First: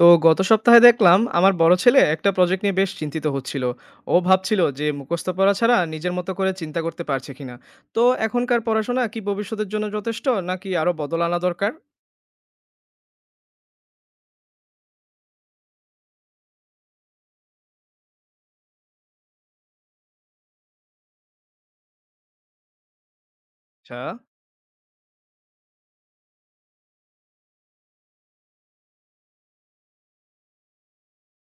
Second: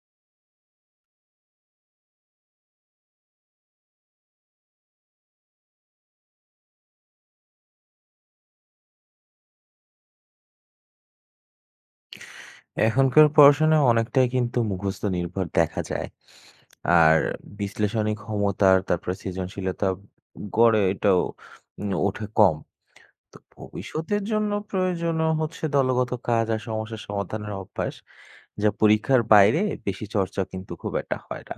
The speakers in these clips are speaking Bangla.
তো গত সপ্তাহে দেখলাম আমার বড় ছেলে একটা প্রজেক্ট নিয়ে বেশ চিন্তিত হচ্ছিল। ও ভাবছিল যে মুখস্থ পড়া ছাড়া নিজের মতো করে চিন্তা করতে পারছে কিনা। তো এখনকার পড়াশোনা কি ভবিষ্যতের জন্য যথেষ্ট নাকি আরো বদল আনা দরকার? এখনকার পড়াশোনায় অনেকটাই কিন্তু মুখস্থ নির্ভর দেখা যায়। আর বিশ্লেষণী ক্ষমতার তারপরে সৃজনশীলতা গড়ে এটাও ওঠে কম। তো আচ্ছা। ভবিষ্যতের জন্য প্রয়োজনও হচ্ছে দলগত কাজ আর সমস্যা সমাধানের অভ্যাস। যা পরীক্ষার বাইরে বেশি চর্চা কিন্তু খুব একটা হয় না।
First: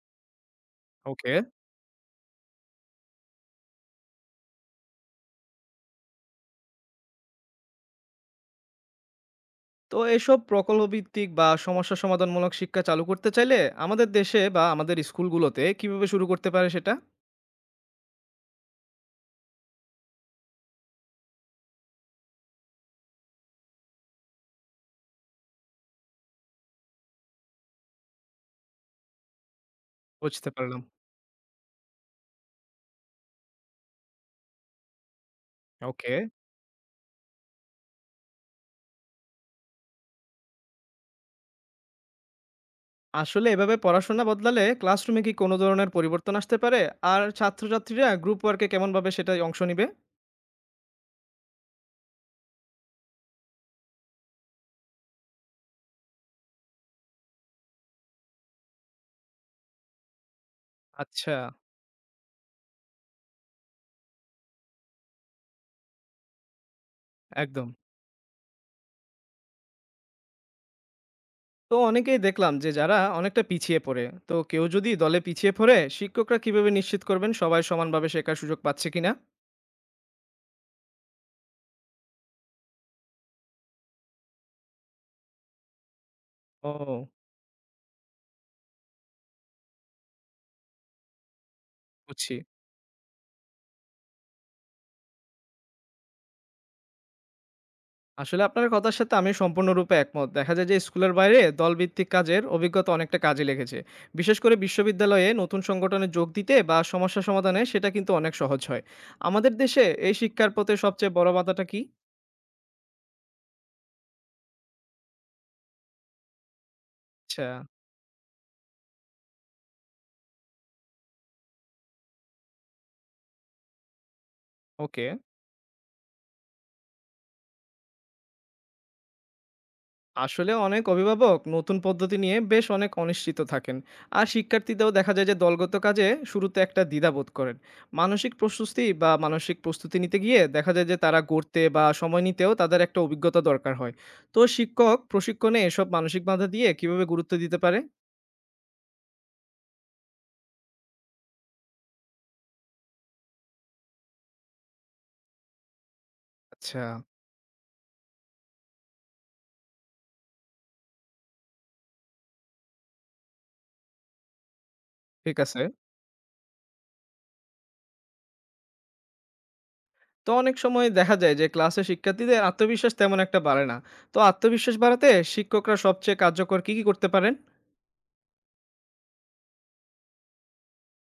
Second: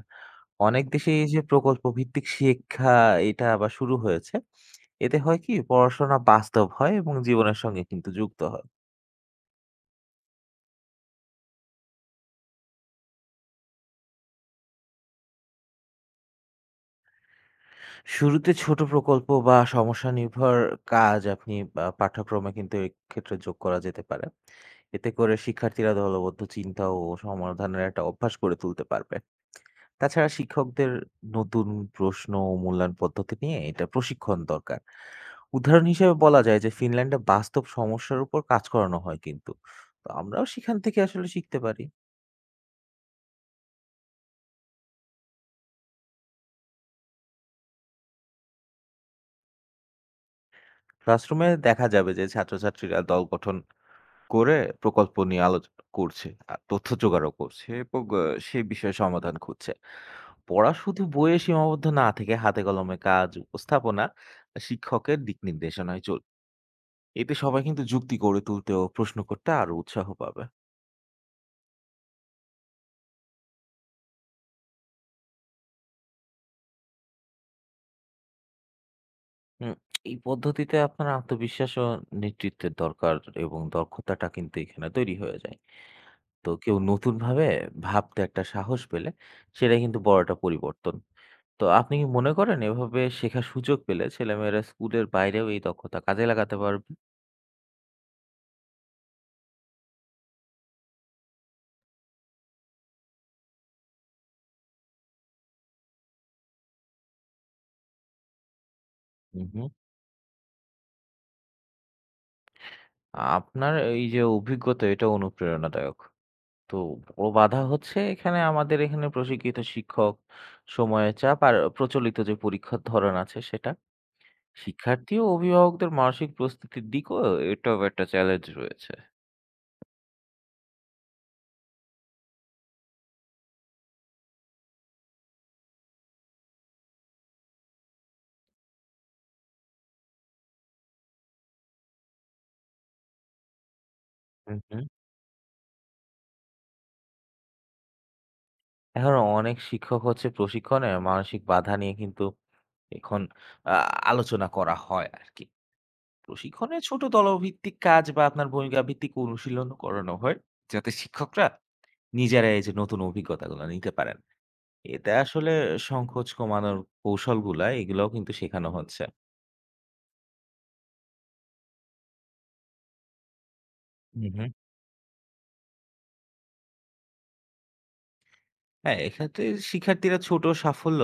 অনেক দেশে এই ওকে। যে প্রকল্প ভিত্তিক শিক্ষা এটা আবার শুরু হয়েছে। এতে হয় কি পড়াশোনা বাস্তব হয় এবং জীবনের সঙ্গে কিন্তু যুক্ত হয়। তো এসব প্রকল্প ভিত্তিক বা সমস্যা সমাধানমূলক শিক্ষা চালু করতে চাইলে আমাদের দেশে বা আমাদের স্কুলগুলোতে কিভাবে শুরু করতে পারে সেটা? শুরুতে ছোট প্রকল্প বা সমস্যা নির্ভর কাজ আপনি পাঠ্যক্রমে কিন্তু এক্ষেত্রে যোগ করা যেতে পারে। এতে করে শিক্ষার্থীরা দলবদ্ধ চিন্তা ও সমাধানের একটা অভ্যাস গড়ে তুলতে পারবে। তাছাড়া বুঝতে পারলাম। শিক্ষকদের নতুন প্রশ্ন ও মূল্যায়ন পদ্ধতি নিয়ে এটা প্রশিক্ষণ দরকার। উদাহরণ ওকে। হিসেবে বলা যায় যে ফিনল্যান্ডে বাস্তব সমস্যার উপর কাজ করানো হয় কিন্তু। তো আমরাও সেখান থেকে আসলে শিখতে পারি। আসলে এভাবে পড়াশোনা বদলালে ক্লাসরুমে কি কোনো ধরনের পরিবর্তন আসতে পারে? আর ছাত্রছাত্রীরা গ্রুপ ওয়ার্কে কেমনভাবে সেটাই অংশ নিবে? ক্লাসরুমে দেখা যাবে যে ছাত্রছাত্রীরা দল গঠন করে প্রকল্প নিয়ে আলোচনা করছে। আর তথ্য জোগাড়ও করছে এবং সে বিষয়ে সমাধান খুঁজছে। পড়া শুধু আচ্ছা, বইয়ে সীমাবদ্ধ না থেকে হাতে কলমে কাজ, উপস্থাপনা, শিক্ষকের দিক নির্দেশনায় এতে সবাই একদম। কিন্তু যুক্তি গড়ে তুলতে ও প্রশ্ন করতে আরো উৎসাহ পাবে। তো অনেকেই দেখলাম যে যারা অনেকটা পিছিয়ে পড়ে, তো কেউ যদি দলে পিছিয়ে পড়ে, শিক্ষকরা কিভাবে নিশ্চিত করবেন সবাই সমানভাবে শেখার সুযোগ পাচ্ছে কিনা? হুম, এই পদ্ধতিতে আপনার আত্মবিশ্বাস ও নেতৃত্বের দরকার এবং দক্ষতাটা কিন্তু এখানে তৈরি হয়ে যায়। তো কেউ ও, নতুনভাবে ভাবতে একটা সাহস পেলে সেটাই কিন্তু বড় একটা পরিবর্তন। তো আপনি কি মনে বুঝছি। করেন এভাবে শেখার সুযোগ পেলে ছেলেমেয়েরা স্কুলের বাইরেও এই দক্ষতা কাজে লাগাতে পারবে? আসলে আপনার কথার সাথে আমি সম্পূর্ণরূপে একমত। দেখা যায় যে স্কুলের বাইরে দলভিত্তিক কাজের অভিজ্ঞতা অনেকটা কাজে লেগেছে। বিশেষ করে বিশ্ববিদ্যালয়ে নতুন সংগঠনে যোগ দিতে বা সমস্যা সমাধানে সেটা কিন্তু অনেক সহজ হয়। হুম আমাদের হুম দেশে এই শিক্ষার পথে সবচেয়ে বড় বাধাটা কি? আপনার এই যে অভিজ্ঞতা এটা অনুপ্রেরণাদায়ক। তো বড় আচ্ছা। বাধা হচ্ছে এখানে আমাদের এখানে প্রশিক্ষিত শিক্ষক, সময়ের চাপ আর প্রচলিত যে পরীক্ষার ধরন আছে সেটা, ওকে। শিক্ষার্থী ও অভিভাবকদের মানসিক প্রস্তুতির দিকও এটাও একটা চ্যালেঞ্জ রয়েছে। আসলে অনেক অভিভাবক নতুন পদ্ধতি নিয়ে বেশ অনেক অনিশ্চিত থাকেন। আর শিক্ষার্থীদেরও দেখা যায় যে দলগত কাজে শুরুতে একটা দ্বিধাবোধ করেন। মানসিক প্রস্তুতি বা মানসিক প্রস্তুতি নিতে গিয়ে দেখা যায় যে তারা গড়তে বা সময় নিতেও তাদের একটা অভিজ্ঞতা দরকার হয়। তো হুম হুম শিক্ষক প্রশিক্ষণে এসব মানসিক বাধা দিয়ে কিভাবে গুরুত্ব দিতে পারে? এখন অনেক শিক্ষক হচ্ছে প্রশিক্ষণে মানসিক বাধা নিয়ে কিন্তু এখন আলোচনা করা হয় আর কি। প্রশিক্ষণে আচ্ছা। ছোট দলভিত্তিক কাজ বা আপনার ভূমিকা ভিত্তিক অনুশীলন করানো হয় যাতে শিক্ষকরা নিজেরা এই যে নতুন অভিজ্ঞতাগুলো নিতে পারেন। এতে ঠিক আসলে আছে। সংকোচ কমানোর কৌশলগুলা এগুলোও কিন্তু শেখানো হচ্ছে। তো অনেক সময় দেখা যায় যে ক্লাসে শিক্ষার্থীদের আত্মবিশ্বাস তেমন একটা বাড়ে না। তো হুম হুম আত্মবিশ্বাস বাড়াতে শিক্ষকরা সবচেয়ে কার্যকর কি কি করতে পারেন? হ্যাঁ, এক্ষেত্রে শিক্ষার্থীরা ছোট সাফল্য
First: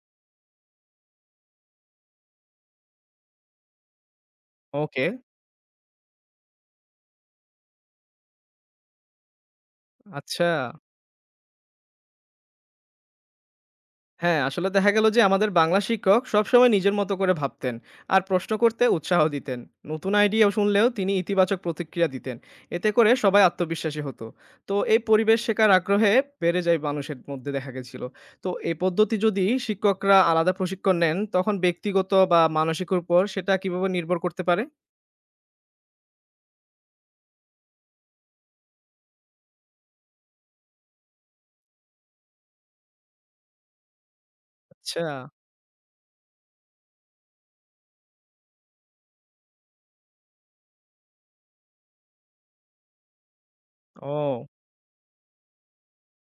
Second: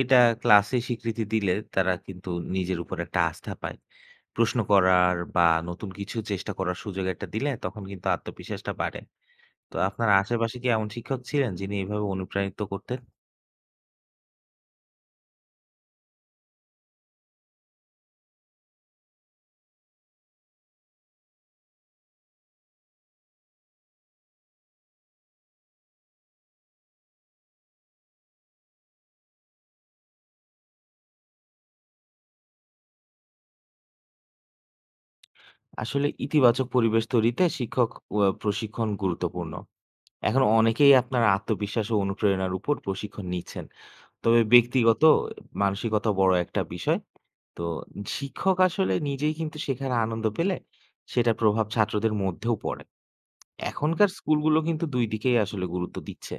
এটা ক্লাসে স্বীকৃতি দিলে তারা কিন্তু নিজের উপর একটা আস্থা পায়। প্রশ্ন ওকে। করার বা নতুন কিছু চেষ্টা করার সুযোগ একটা দিলে তখন কিন্তু আত্মবিশ্বাসটা বাড়ে। তো আপনার আচ্ছা। আশেপাশে কি এমন শিক্ষক ছিলেন যিনি এভাবে অনুপ্রাণিত করতেন? হ্যাঁ, আসলে দেখা গেল যে আমাদের বাংলা শিক্ষক সবসময় নিজের মতো করে ভাবতেন আর প্রশ্ন করতে উৎসাহ দিতেন। নতুন আইডিয়া শুনলেও তিনি ইতিবাচক প্রতিক্রিয়া দিতেন। এতে করে সবাই আত্মবিশ্বাসী হতো। তো এই পরিবেশ শেখার আগ্রহে বেড়ে যায় মানুষের মধ্যে দেখা গেছিল। তো এই পদ্ধতি যদি শিক্ষকরা আলাদা প্রশিক্ষণ নেন তখন ব্যক্তিগত বা মানসিক উপর সেটা কিভাবে নির্ভর করতে পারে? আসলে ইতিবাচক পরিবেশ তৈরিতে শিক্ষক ও প্রশিক্ষণ গুরুত্বপূর্ণ। এখন অনেকেই আপনার আত্মবিশ্বাস ও অনুপ্রেরণার উপর প্রশিক্ষণ নিচ্ছেন। তবে আচ্ছা, ব্যক্তিগত মানসিকতা বড় একটা বিষয়। তো শিক্ষক আসলে নিজেই কিন্তু শেখার আনন্দ পেলে সেটার প্রভাব ছাত্রদের মধ্যেও পড়ে। এখনকার ও। স্কুলগুলো কিন্তু দুই দিকেই আসলে গুরুত্ব দিচ্ছে।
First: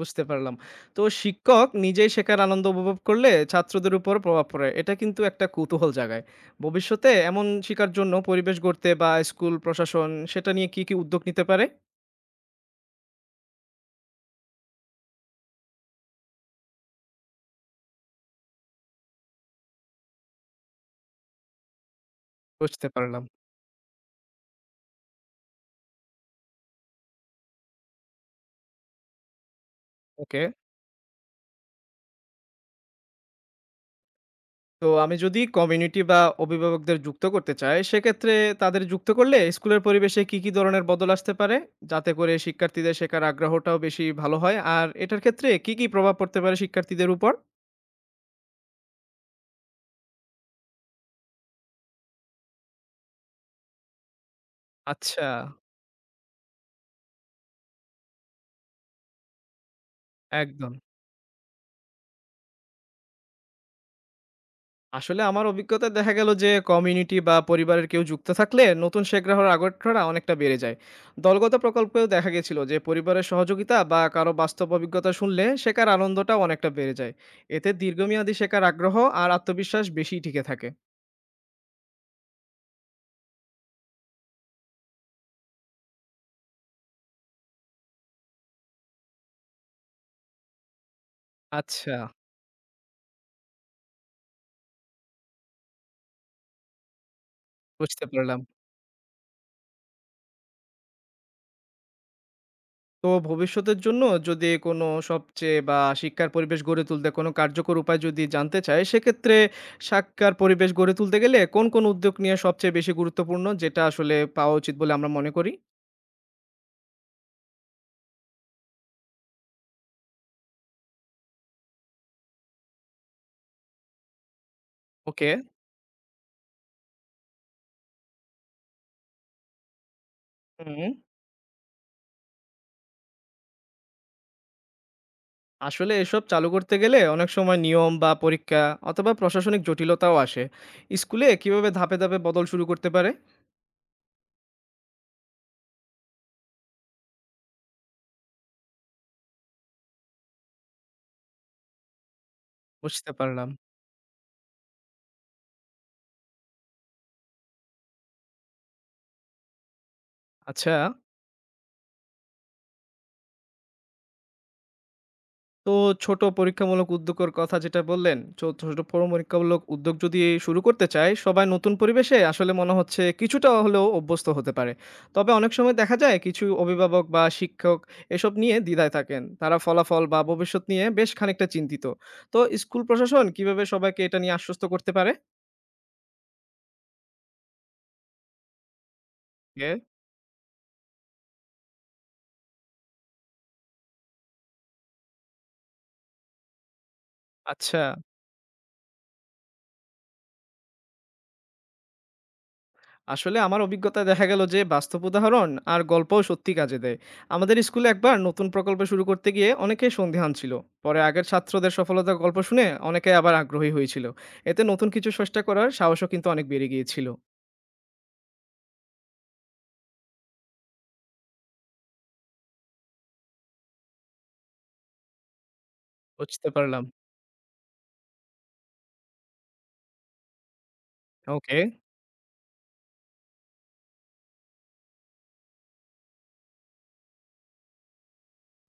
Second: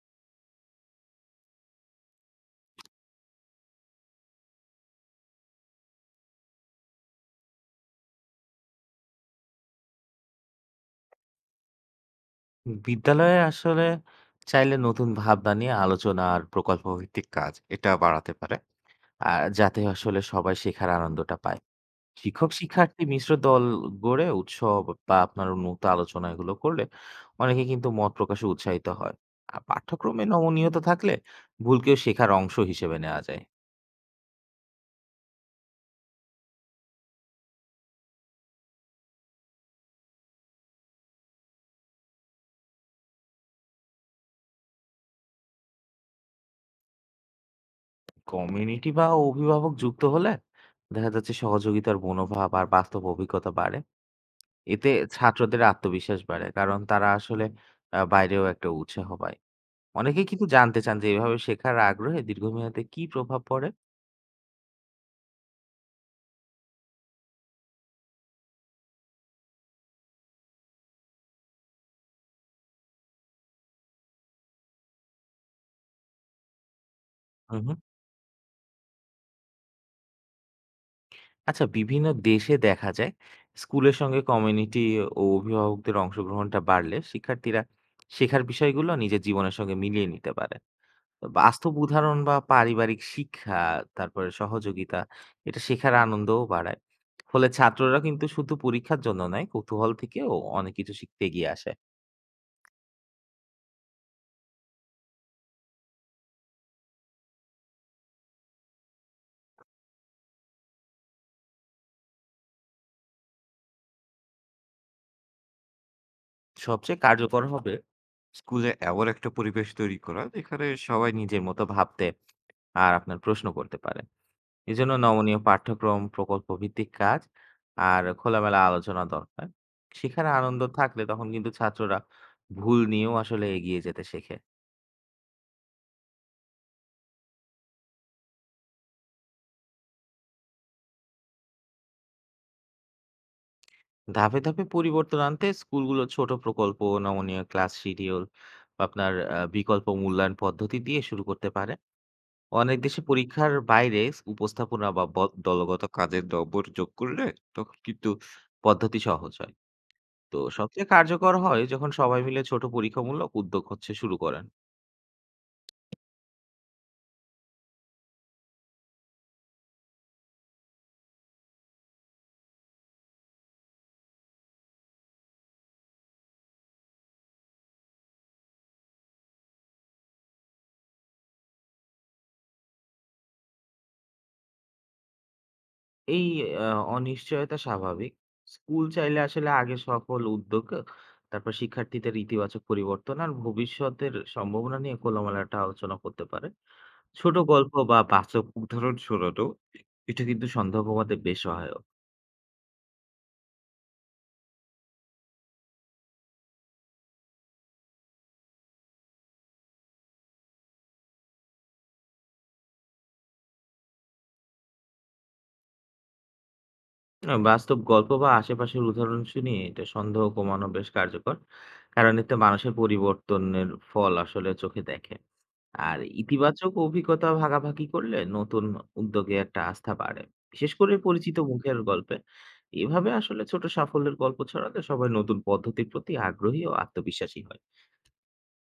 বুঝতে পারলাম। তো শিক্ষক নিজেই শেখার আনন্দ উপভোগ করলে ছাত্রদের উপর প্রভাব পড়ে। এটা কিন্তু একটা কৌতূহল জাগায়। ভবিষ্যতে এমন শিক্ষার জন্য পরিবেশ গড়তে বা স্কুল প্রশাসন সেটা নিয়ে কি, কি উদ্যোগ নিতে পারে? বিদ্যালয়ে আসলে চাইলে নতুন ভাবনা নিয়ে আলোচনা আর প্রকল্প ভিত্তিক কাজ এটা বাড়াতে পারে। আর যাতে আসলে সবাই শেখার আনন্দটা পায়। বুঝতে শিক্ষক-শিক্ষার্থী পারলাম। মিশ্র দল গড়ে উৎসব বা আপনার উন্মুক্ত আলোচনা এগুলো করলে অনেকে কিন্তু মত প্রকাশে উৎসাহিত হয়। আর পাঠ্যক্রমে ওকে। নমনীয়তা থাকলে ভুলকেও শেখার অংশ হিসেবে নেওয়া যায়। তো আমি যদি কমিউনিটি বা অভিভাবকদের যুক্ত করতে চাই, সেক্ষেত্রে তাদের যুক্ত করলে স্কুলের পরিবেশে কি, কি ধরনের বদল আসতে পারে? যাতে করে শিক্ষার্থীদের শেখার আগ্রহটাও বেশি ভালো হয়। আর এটার ক্ষেত্রে কি, কি প্রভাব পড়তে পারে শিক্ষার্থীদের উপর? কমিউনিটি বা অভিভাবক যুক্ত হলে দেখা যাচ্ছে সহযোগিতার মনোভাব আর বাস্তব অভিজ্ঞতা বাড়ে। এতে আচ্ছা, ছাত্রদের আত্মবিশ্বাস বাড়ে। কারণ তারা আসলে বাইরেও একটা উৎসাহ পায়। অনেকেই কিন্তু একদম। জানতে চান যে এভাবে শেখার আগ্রহে দীর্ঘমেয়াদে কি প্রভাব পড়ে? আসলে আমার অভিজ্ঞতায় দেখা গেল যে কমিউনিটি বা পরিবারের কেউ যুক্ত থাকলে নতুন শেখ গ্রাহকের আগ্রহটা অনেকটা বেড়ে যায়। দলগত প্রকল্পেও দেখা গেছিল যে পরিবারের সহযোগিতা বা কারো বাস্তব অভিজ্ঞতা শুনলে শেখার আনন্দটাও অনেকটা বেড়ে যায়। হু, এতে হু। দীর্ঘমেয়াদী শেখার আগ্রহ আর আত্মবিশ্বাস বেশি টিকে থাকে। আচ্ছা, বিভিন্ন দেশে দেখা যায় স্কুলের সঙ্গে কমিউনিটি ও অভিভাবকদের অংশগ্রহণটা বাড়লে শিক্ষার্থীরা শেখার বিষয়গুলো নিজের জীবনের সঙ্গে মিলিয়ে নিতে পারে। তো বাস্তব আচ্ছা। উদাহরণ বা পারিবারিক শিক্ষা তারপরে সহযোগিতা এটা শেখার আনন্দও বাড়ায়। ফলে ছাত্ররা বুঝতে কিন্তু পারলাম। শুধু পরীক্ষার জন্য নয়, কৌতূহল থেকেও অনেক কিছু শিখতে এগিয়ে আসে। তো ভবিষ্যতের জন্য যদি কোনো সবচেয়ে বা শিক্ষার পরিবেশ গড়ে তুলতে কোনো কার্যকর উপায় যদি জানতে চায়, সেক্ষেত্রে শিক্ষার পরিবেশ গড়ে তুলতে গেলে কোন, কোন উদ্যোগ নেয়া সবচেয়ে বেশি গুরুত্বপূর্ণ যেটা আসলে পাওয়া উচিত বলে আমরা মনে করি? সবচেয়ে কার্যকর হবে স্কুলে এমন একটা পরিবেশ তৈরি করা যেখানে সবাই নিজের মতো ভাবতে আর আপনার প্রশ্ন করতে পারে। এজন্য ওকে। নমনীয় পাঠ্যক্রম, প্রকল্প ভিত্তিক কাজ আর খোলামেলা আলোচনা দরকার। শেখার আনন্দ হুম। থাকলে তখন কিন্তু ছাত্ররা ভুল নিয়েও আসলে এগিয়ে যেতে শেখে। আসলে এসব চালু করতে গেলে অনেক সময় নিয়ম বা পরীক্ষা অথবা প্রশাসনিক জটিলতাও আসে। স্কুলে কিভাবে ধাপে, ধাপে বদল শুরু করতে পারে? ধাপে, ধাপে পরিবর্তন আনতে স্কুলগুলো ছোট প্রকল্প, নমনীয় ক্লাস শিডিউল বা আপনার বিকল্প মূল্যায়ন পদ্ধতি দিয়ে শুরু করতে পারে। অনেক দেশে বুঝতে পারলাম। পরীক্ষার বাইরে উপস্থাপনা বা দলগত কাজের নম্বর যোগ করলে তখন কিন্তু পদ্ধতি সহজ হয়। তো আচ্ছা। সবচেয়ে কার্যকর হয় যখন সবাই মিলে ছোট পরীক্ষামূলক উদ্যোগ হচ্ছে শুরু করেন। তো ছোট পরীক্ষামূলক উদ্যোগের কথা যেটা বললেন, ছোট পরীক্ষামূলক উদ্যোগ যদি শুরু করতে চায়, সবাই নতুন পরিবেশে আসলে মনে হচ্ছে কিছুটা হলেও অভ্যস্ত হতে পারে। তবে অনেক সময় দেখা যায় কিছু অভিভাবক বা শিক্ষক এসব নিয়ে দ্বিধায় থাকেন। তারা ফলাফল বা ভবিষ্যৎ নিয়ে বেশ খানিকটা চিন্তিত। তো স্কুল প্রশাসন কিভাবে সবাইকে এটা নিয়ে আশ্বস্ত করতে পারে? এই আ অনিশ্চয়তা স্বাভাবিক। স্কুল চাইলে আসলে কে? আগে সফল উদ্যোগ, তারপর শিক্ষার্থীদের ইতিবাচক পরিবর্তন আর ভবিষ্যতের সম্ভাবনা নিয়ে খোলামেলা একটা আলোচনা করতে পারে। ছোট গল্প আচ্ছা। বা বাস্তব উদাহরণ শোনানো এটা কিন্তু সন্দেহ কমাতে বেশ সহায়ক। আসলে আমার অভিজ্ঞতায় দেখা গেল যে বাস্তব উদাহরণ আর গল্পও সত্যি কাজে দেয়। আমাদের স্কুলে একবার নতুন প্রকল্প শুরু করতে গিয়ে অনেকেই সন্দিহান ছিল। পরে আগের ছাত্রদের সফলতার গল্প শুনে অনেকে আবার আগ্রহী হয়েছিল। এতে নতুন কিছু চেষ্টা করার সাহসও কিন্তু অনেক বেড়ে গিয়েছিল। বাস্তব গল্প বা আশেপাশের উদাহরণ শুনিয়ে এটা সন্দেহ কমানো বেশ কার্যকর। কারণ এতে মানুষের পরিবর্তনের ফল আসলে চোখে দেখে। আর বুঝতে ইতিবাচক পারলাম। অভিজ্ঞতা ভাগাভাগি করলে নতুন উদ্যোগে একটা আস্থা বাড়ে, বিশেষ করে পরিচিত ওকে। মুখের গল্পে। এভাবে আসলে ছোট সাফল্যের গল্প ছড়ালে সবাই নতুন পদ্ধতির প্রতি আগ্রহী ও আত্মবিশ্বাসী হয়।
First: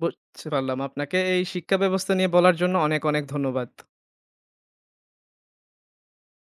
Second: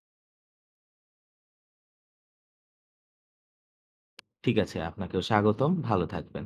বুঝতে পারলাম, আপনাকে এই শিক্ষা ব্যবস্থা নিয়ে বলার জন্য অনেক অনেক ধন্যবাদ। ঠিক আছে, আপনাকেও স্বাগতম। ভালো থাকবেন।